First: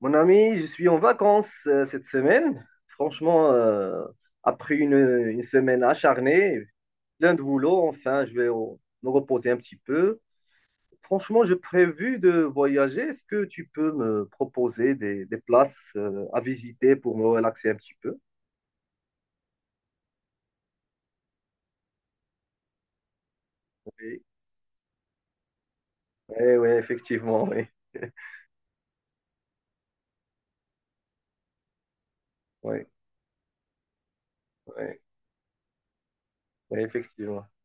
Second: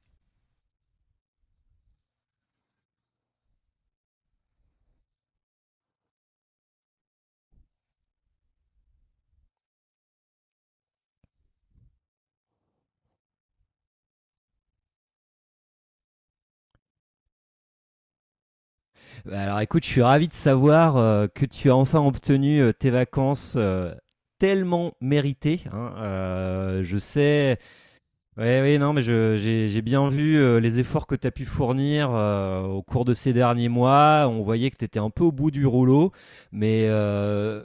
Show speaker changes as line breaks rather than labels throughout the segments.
Mon ami, je suis en vacances cette semaine. Franchement, après une semaine acharnée, plein de boulot, enfin, je vais me reposer un petit peu. Franchement, j'ai prévu de voyager. Est-ce que tu peux me proposer des places à visiter pour me relaxer un petit peu?
Bah, alors écoute, je suis ravi de savoir que tu as enfin obtenu tes vacances
Oui,
tellement méritées, hein.
oui, oui,
Je
effectivement,
sais,
oui.
oui, oui, non, mais j'ai bien vu les efforts que tu as pu fournir au
Oui,
cours de ces derniers mois. On voyait que tu étais
oui,
un peu au bout du rouleau,
oui,
mais
effectivement.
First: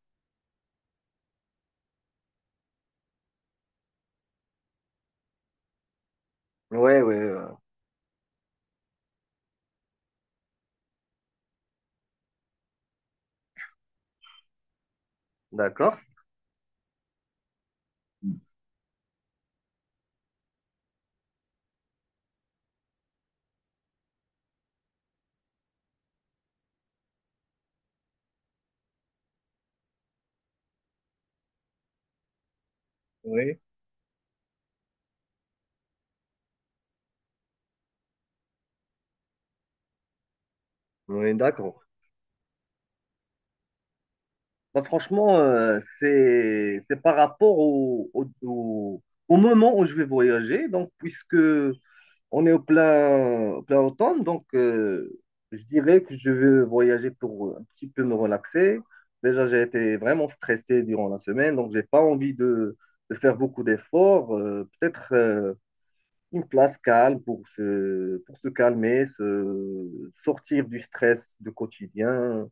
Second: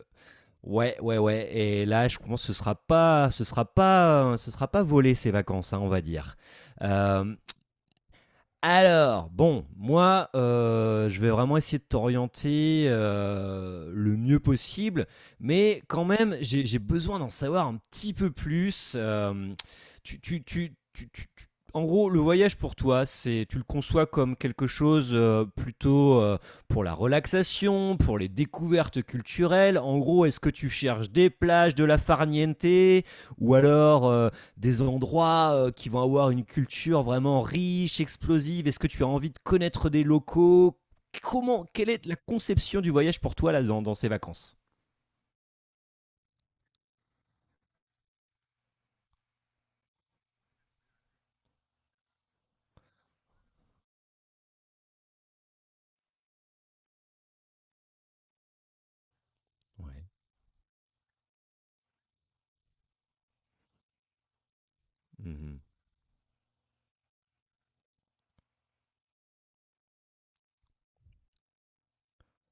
ouais, ouais, ouais. Et là, je pense que ce sera pas volé ces vacances, hein, on va dire.
Oui, oui,
Euh, alors, bon, moi, je vais vraiment essayer de t'orienter le mieux possible, mais
d'accord.
quand même, j'ai besoin d'en savoir un petit peu plus. Tu, tu- tu- tu- tu- tu- En gros, le voyage pour toi, c'est, tu le conçois comme quelque chose plutôt pour la relaxation, pour les découvertes culturelles. En gros, est-ce que tu cherches des plages, de la farniente, ou
Oui,
alors des endroits qui vont avoir une culture vraiment riche, explosive? Est-ce que tu as envie de connaître des locaux?
oui,
Comment,
d'accord.
quelle est la conception du voyage pour toi là dans, dans ces vacances?
Bah, franchement, c'est par rapport au moment où je vais voyager. Donc, puisque on est au plein automne, donc je dirais que je vais voyager pour un petit peu me relaxer. Déjà, j'ai été
Ouais.
vraiment stressé durant la semaine, donc j'ai pas envie de faire beaucoup d'efforts. Peut-être
Mhm.
une place calme pour se calmer, se sortir du stress du quotidien,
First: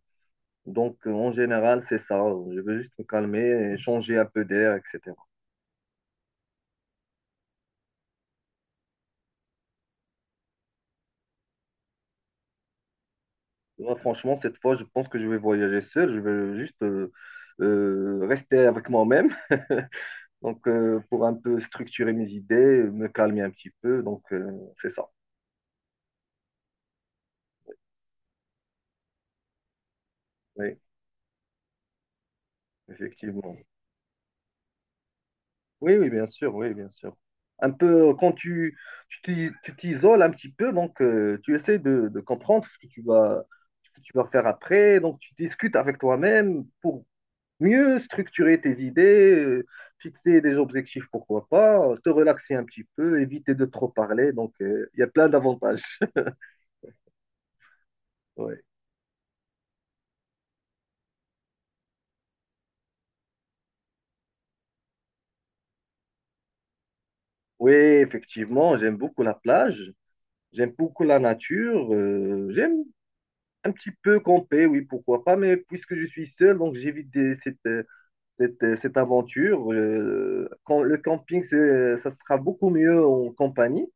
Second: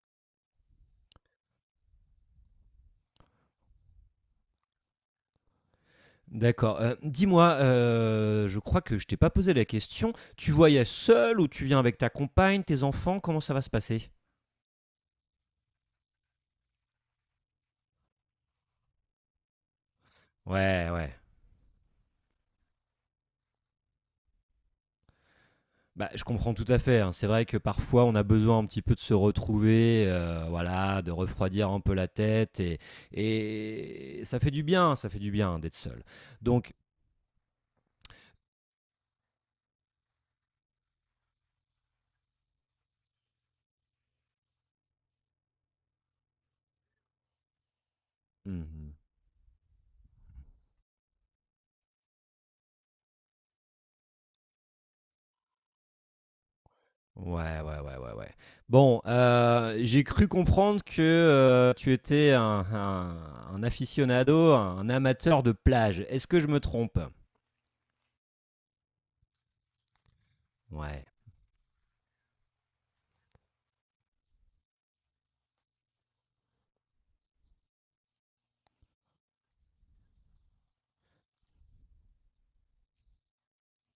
donc, en général, c'est ça. Je veux juste me calmer et changer un peu d'air, etc.
D'accord. Dis-moi, je crois que je t'ai pas posé la question. Tu voyages seul ou tu viens avec ta compagne, tes enfants? Comment ça va se
Là,
passer?
franchement, cette fois, je pense que je vais voyager seul. Je vais juste rester avec moi-même. Donc,
Ouais, ouais.
pour un peu structurer mes idées, me calmer un petit peu. Donc, c'est ça.
Bah, je comprends tout à fait, hein. C'est vrai que parfois on a besoin un petit peu de se retrouver,
Oui,
voilà, de refroidir un peu la tête et
effectivement.
ça fait du bien, ça fait du bien d'être
Oui,
seul.
oui, bien sûr.
Donc
Oui, bien sûr. Un peu, quand tu t'isoles un petit peu, donc tu essaies de comprendre ce que tu vas faire après. Donc, tu discutes avec toi-même pour mieux
mmh
structurer tes
mmh.
idées, fixer des objectifs, pourquoi pas, te relaxer un petit peu, éviter de trop parler. Donc, il y a plein d'avantages.
Ouais, ouais, ouais, ouais, ouais.
Ouais.
Bon, j'ai cru comprendre que, tu étais un un aficionado, un amateur de plage. Est-ce que je me trompe?
Oui, effectivement, j'aime beaucoup la plage, j'aime beaucoup
Ouais.
la nature, j'aime un petit peu camper, oui, pourquoi pas, mais puisque je suis seul, donc j'évite cette aventure. Quand le camping, ça sera beaucoup mieux en compagnie.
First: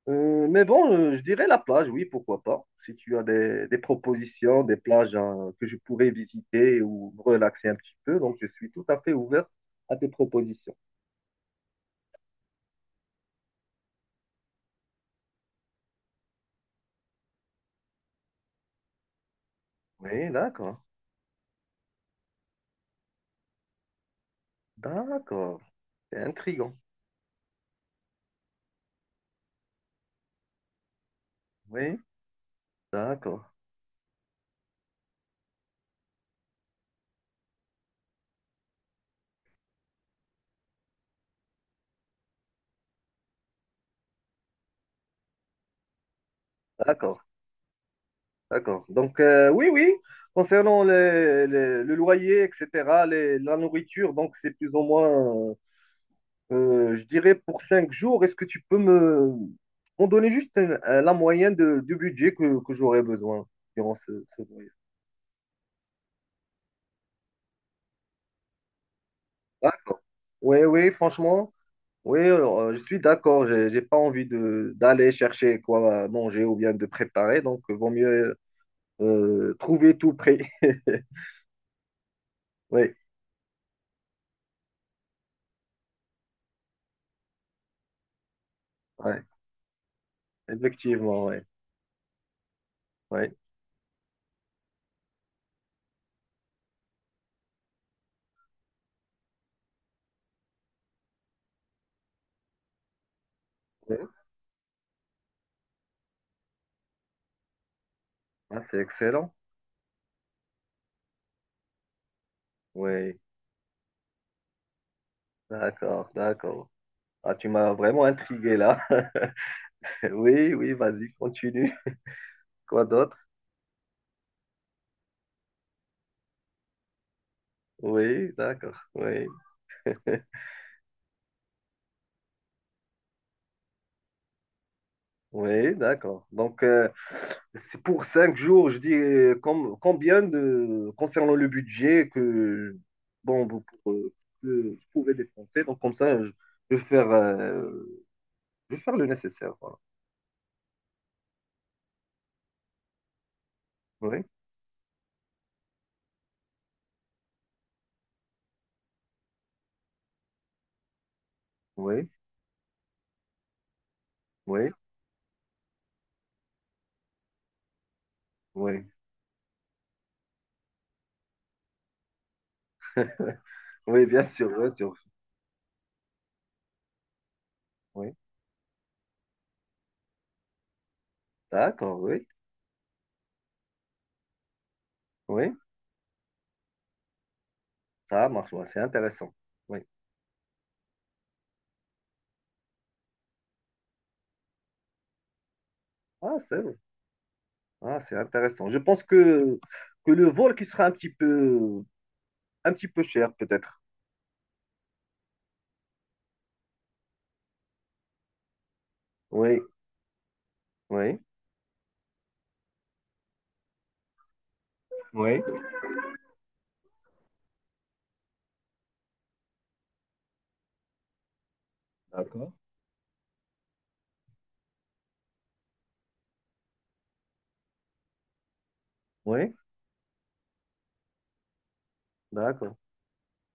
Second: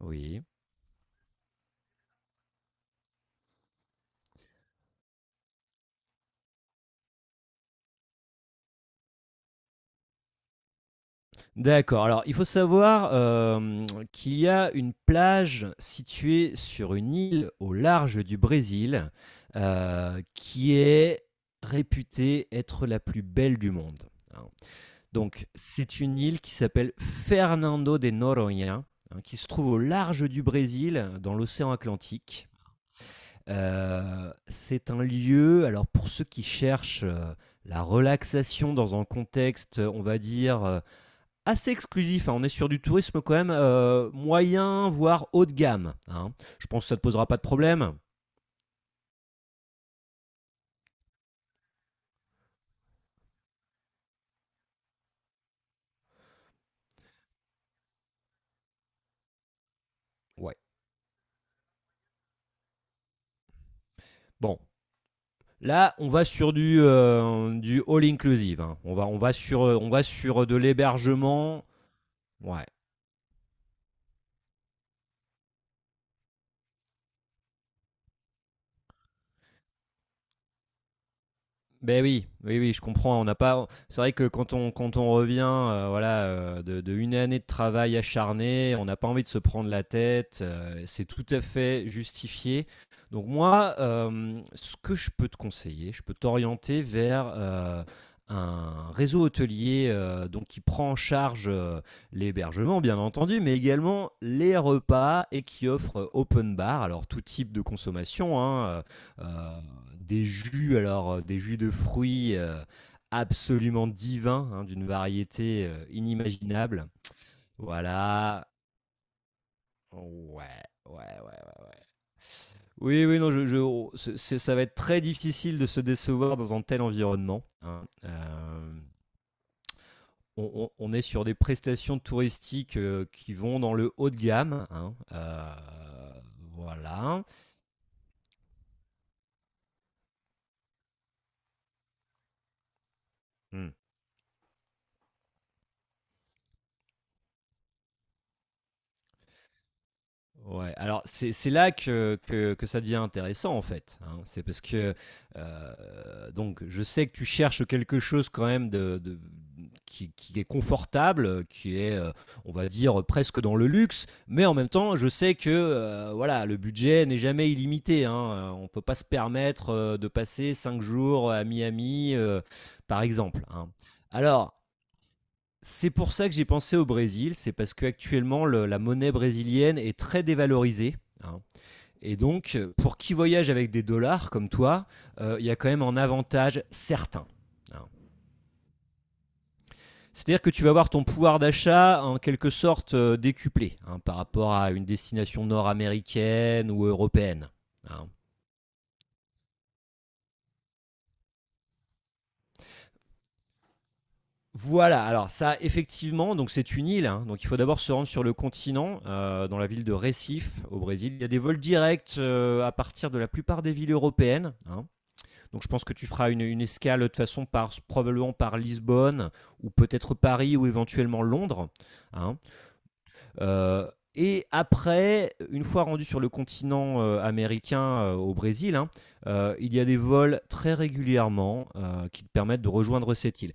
Oui.
Mais bon, je dirais la plage, oui, pourquoi pas. Si tu as des propositions, des plages, hein, que je pourrais visiter ou me relaxer un petit peu, donc je suis tout à fait ouvert à tes propositions.
D'accord. Alors, il faut savoir, hem, qu'il y a une plage située sur une île au large du Brésil,
Oui,
qui
d'accord,
est réputée être la plus belle du monde, hein. Donc
d'accord.
c'est une
C'est
île qui
intriguant.
s'appelle Fernando de Noronha, hein, qui se trouve au large du Brésil, dans l'océan
Oui,
Atlantique.
d'accord,
C'est un lieu alors pour ceux qui cherchent, la relaxation dans un contexte, on va dire, assez exclusif, hein. On est sur du tourisme quand même moyen, voire haut de gamme, hein. Je pense que ça ne te
d'accord,
posera pas de problème.
d'accord. Donc, oui, oui, concernant le loyer, etc., la nourriture, donc c'est plus ou moins je dirais pour cinq jours. Est-ce que tu peux me m'en donner juste
Ouais.
la moyenne du budget que j'aurais besoin durant ce
Bon.
voyage?
Là, on va sur du all inclusive, hein. On
D'accord.
va sur de
Oui, oui, franchement,
l'hébergement.
oui, alors,
Ouais.
je suis d'accord. J'ai pas envie de d'aller chercher quoi à manger ou bien de préparer, donc vaut mieux trouver tout prêt.
Ben oui, oui, oui, je
Oui,
comprends. On n'a pas. C'est vrai que quand on revient, voilà, de une année de travail acharné, on n'a pas
ouais,
envie de se prendre la tête. C'est
effectivement,
tout
oui.
à fait justifié. Donc
Ouais.
moi, ce que je peux te conseiller, je peux t'orienter vers un réseau hôtelier donc qui prend en charge l'hébergement, bien entendu, mais
Ouais.
également les repas et qui offre open bar, alors tout type de consommation,
Ah, c'est
hein,
excellent.
euh, des jus, alors, des jus de fruits,
Oui,
absolument divins, hein, d'une variété,
d'accord, d'accord.
inimaginable.
Ah, tu m'as vraiment
Voilà.
intrigué là.
Ouais,
Oui, oui,
ouais,
vas-y,
ouais, ouais,
continue.
ouais.
Quoi
Oui,
d'autre?
oui, non, je on c'est ça va être très difficile de se décevoir dans un tel environnement, hein.
Oui, d'accord. Oui,
On est sur des prestations touristiques, qui vont dans le haut de gamme, hein,
oui, d'accord. Donc,
voilà.
c'est pour cinq jours, je dis, combien de, concernant le budget que, bon, vous,
Mmh.
que vous pouvez dépenser. Donc, comme ça, je vais faire, euh, je vais faire le nécessaire. Voilà.
Ouais, alors c'est là que ça devient intéressant, en fait, hein.
Oui,
C'est parce que, heu, donc je sais que tu cherches quelque chose quand même de qui est confortable, qui est,
oui,
on va dire, presque dans le luxe, mais en même
oui,
temps, je sais que, voilà, le budget n'est jamais illimité, hein, on peut
oui.
pas se permettre, de passer 5 jours, à Miami, par exemple, hein.
Oui, bien sûr,
Alors
bien sûr.
c'est pour ça que j'ai pensé au Brésil, c'est parce
Oui,
qu'actuellement la monnaie brésilienne est très dévalorisée, hein.
d'accord,
Et
oui,
donc, pour qui voyage avec des dollars comme toi, il y
oui,
a quand même un avantage certain, hein.
ça marche, ouais, c'est intéressant. Oui,
C'est-à-dire que tu vas voir ton pouvoir d'achat en quelque sorte décuplé, hein, par rapport à une destination
ah, c'est
nord-américaine
vrai.
ou européenne,
Ah,
hein.
c'est intéressant. Je pense que le vol qui sera un petit peu cher, peut-être.
Voilà, alors ça, effectivement, donc c'est une île, hein, donc il faut d'abord se rendre sur le continent, dans
Oui,
la ville de Recife, au Brésil.
oui,
Il y a des vols directs à partir de la plupart des villes européennes, hein.
oui.
Donc je pense que tu feras une escale de toute façon par, probablement par Lisbonne, ou peut-être Paris, ou éventuellement Londres, hein.
D'accord.
Euh, et après, une fois rendu sur le continent américain, au Brésil, hein,
Oui,
il y a des vols très régulièrement qui te permettent de
d'accord,
rejoindre cette île.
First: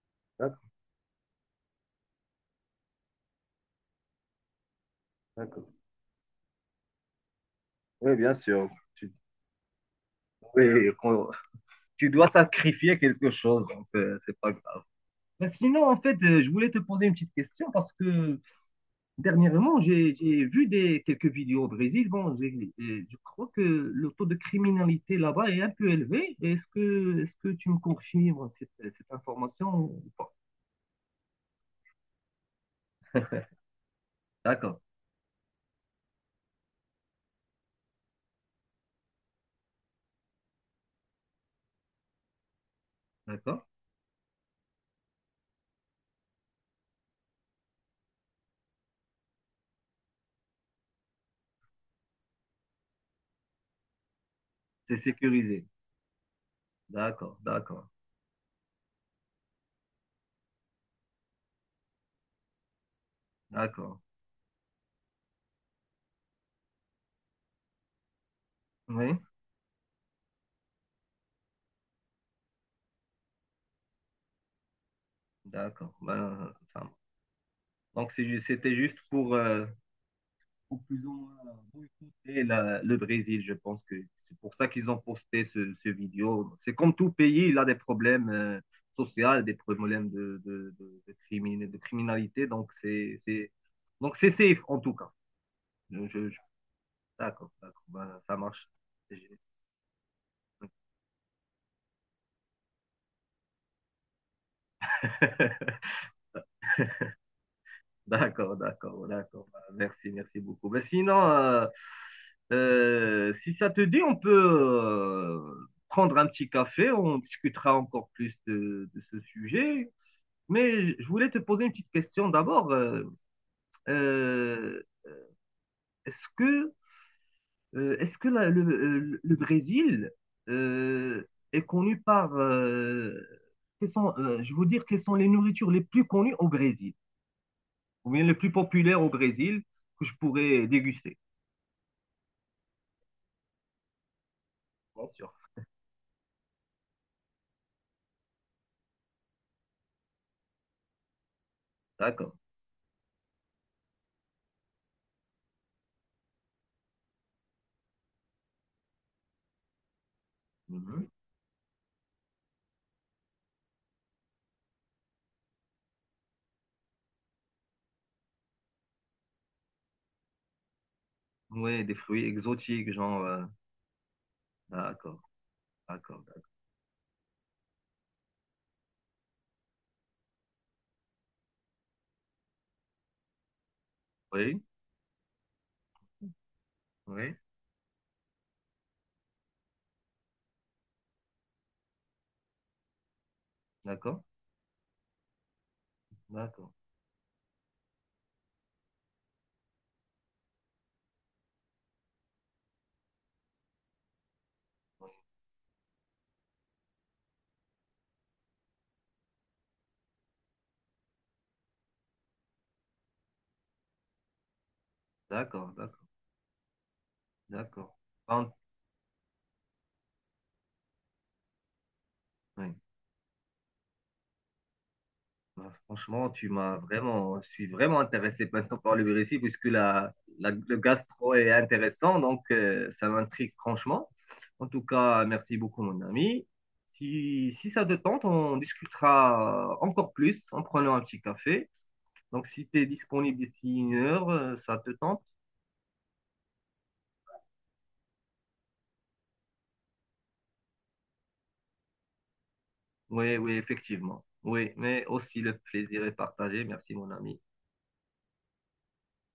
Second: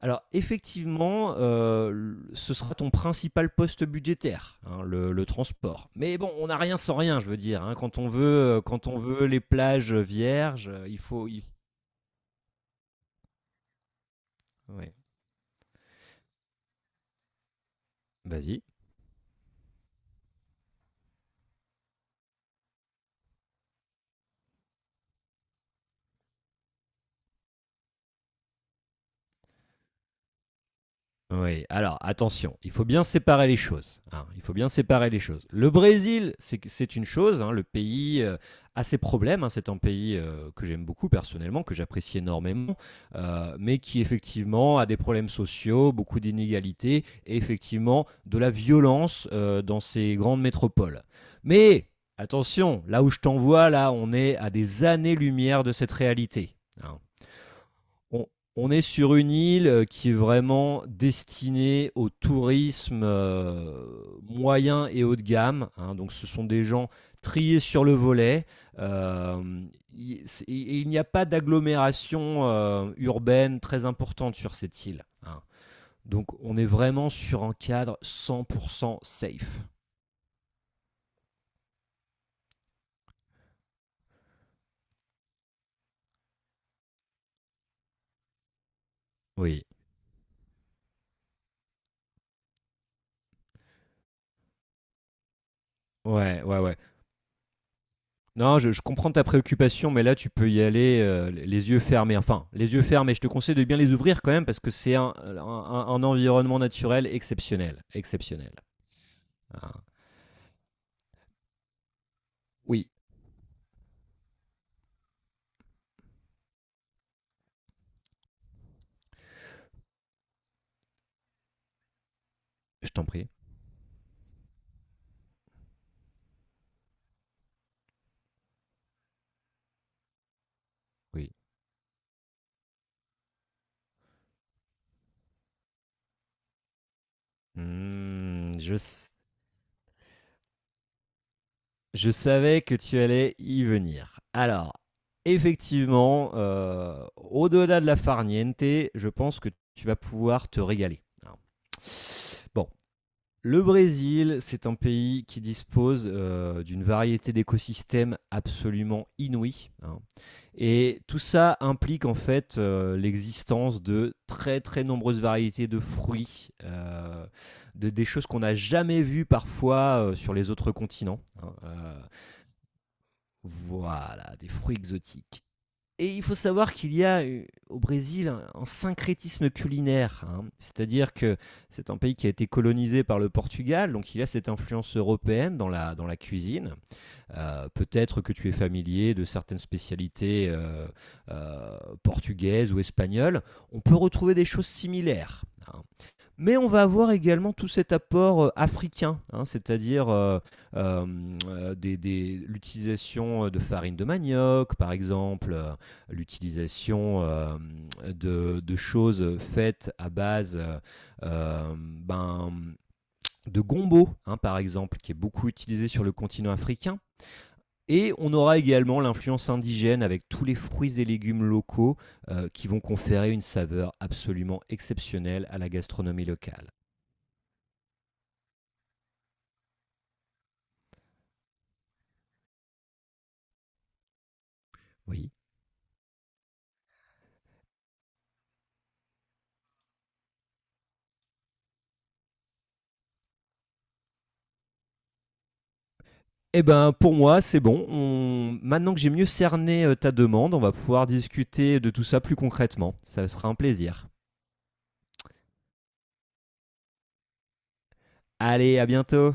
Alors
d'accord,
effectivement, ce sera ton principal poste budgétaire, hein, le
d'accord.
transport. Mais bon, on n'a rien sans rien, je veux dire, hein.
Oui, bien sûr.
Quand on
Tu,
veut les plages vierges,
oui,
il faut.
tu dois sacrifier quelque chose, donc c'est pas grave.
Ouais.
Mais sinon, en fait, je voulais te poser une petite question parce que
Vas-y.
dernièrement, j'ai vu quelques vidéos au Brésil. Bon, et je crois que le taux de criminalité là-bas est un peu élevé. Est-ce que tu me confirmes cette information ou pas?
Oui, alors attention, il faut bien séparer les choses, hein, il faut bien
D'accord,
séparer les choses. Le Brésil, c'est une chose, hein, le pays a ses problèmes, hein, c'est un pays que j'aime beaucoup personnellement, que j'apprécie énormément,
d'accord.
mais qui effectivement a des problèmes sociaux, beaucoup d'inégalités et effectivement de la violence dans ses grandes métropoles. Mais attention, là où je t'envoie, là, on est à des
C'est
années-lumière
sécurisé.
de cette réalité, hein.
D'accord, d'accord.
On, on est sur une île qui est vraiment destinée au tourisme
D'accord.
moyen et haut de gamme, hein. Donc, ce sont des gens triés sur le volet.
Oui,
Euh, il n'y a pas d'agglomération urbaine très importante sur cette île, hein.
d'accord.
Donc,
Ben,
on est
ça marche.
vraiment sur un cadre
Donc, c'était juste
100% safe.
pour plus ou moins boycotter le Brésil. Je pense que c'est pour ça qu'ils ont posté ce vidéo. C'est comme tout pays, il a des problèmes sociaux, des
Oui.
problèmes de criminalité. Donc, c'est safe en tout cas. Je, je- je-
Ouais, ouais, ouais.
d'accord, d'accord. Ben, ça
Non,
marche.
je comprends
C'est
ta
génial.
préoccupation, mais là, tu peux y aller les yeux fermés. Enfin, les yeux fermés, je te conseille de bien les ouvrir quand même parce que c'est un environnement naturel exceptionnel. Exceptionnel.
D'accord, d'accord, d'accord. Bah,
Ah.
Merci, merci beaucoup. Ben, sinon,
Oui,
si ça te dit, on peut prendre un petit café, on discutera encore plus de ce sujet. Mais je voulais te poser une petite question d'abord.
je t'en prie.
Euh, est-ce que, est-ce que le Brésil euh,
Oui.
est connu quelles sont, je veux dire, quelles sont les nourritures les plus connues au Brésil, ou bien les plus
Hmm, je,
populaires au
s-
Brésil que je pourrais déguster?
je savais que tu allais y venir. Alors,
Bien sûr.
effectivement, au-delà de la farniente, je pense que tu vas pouvoir te régaler, hein.
D'accord.
Bon, le Brésil, c'est un pays qui dispose d'une variété d'écosystèmes absolument inouïe, hein. Et
Mhm.
tout ça implique en fait l'existence de très très nombreuses variétés de fruits, des choses qu'on n'a jamais vues parfois sur les autres continents, hein.
Oui, des fruits exotiques, genre.
Voilà, des fruits
D'accord,
exotiques. Et
d'accord,
il faut
d'accord.
savoir qu'il y a au Brésil un syncrétisme culinaire, hein, c'est-à-dire que c'est un pays qui a été colonisé par le Portugal, donc il y a cette
Oui,
influence européenne dans la cuisine.
oui,
Peut-être que tu es familier de certaines spécialités euh, portugaises ou espagnoles. On peut
d'accord,
retrouver des choses similaires, hein. Mais on
d'accord,
va avoir également tout cet apport africain, hein, c'est-à-dire euh, l'utilisation de farine de manioc, par
oui,
exemple, l'utilisation de choses faites à base ben, de gombo, hein, par exemple, qui est beaucoup
d'accord,
utilisé
d'accord,
sur le continent africain.
d'accord.
Et on
Quand-
aura également l'influence indigène avec tous les fruits et légumes locaux qui
oui.
vont conférer une saveur absolument exceptionnelle à la
Bah,
gastronomie
franchement,
locale.
je suis vraiment intéressé maintenant par le Brésil, puisque le gastro est intéressant, donc ça m'intrigue franchement. En tout cas,
Oui.
merci beaucoup, mon ami. Si ça te tente, on discutera encore plus en prenant un petit café. Donc, si tu es disponible d'ici une heure, ça te tente?
Eh ben, pour moi, c'est bon. Maintenant que j'ai mieux cerné ta demande, on va pouvoir discuter de tout ça plus concrètement. Ça
Oui,
sera un
oui,
plaisir.
effectivement. Oui, mais aussi le plaisir est partagé. Merci, mon ami.
Allez, à bientôt.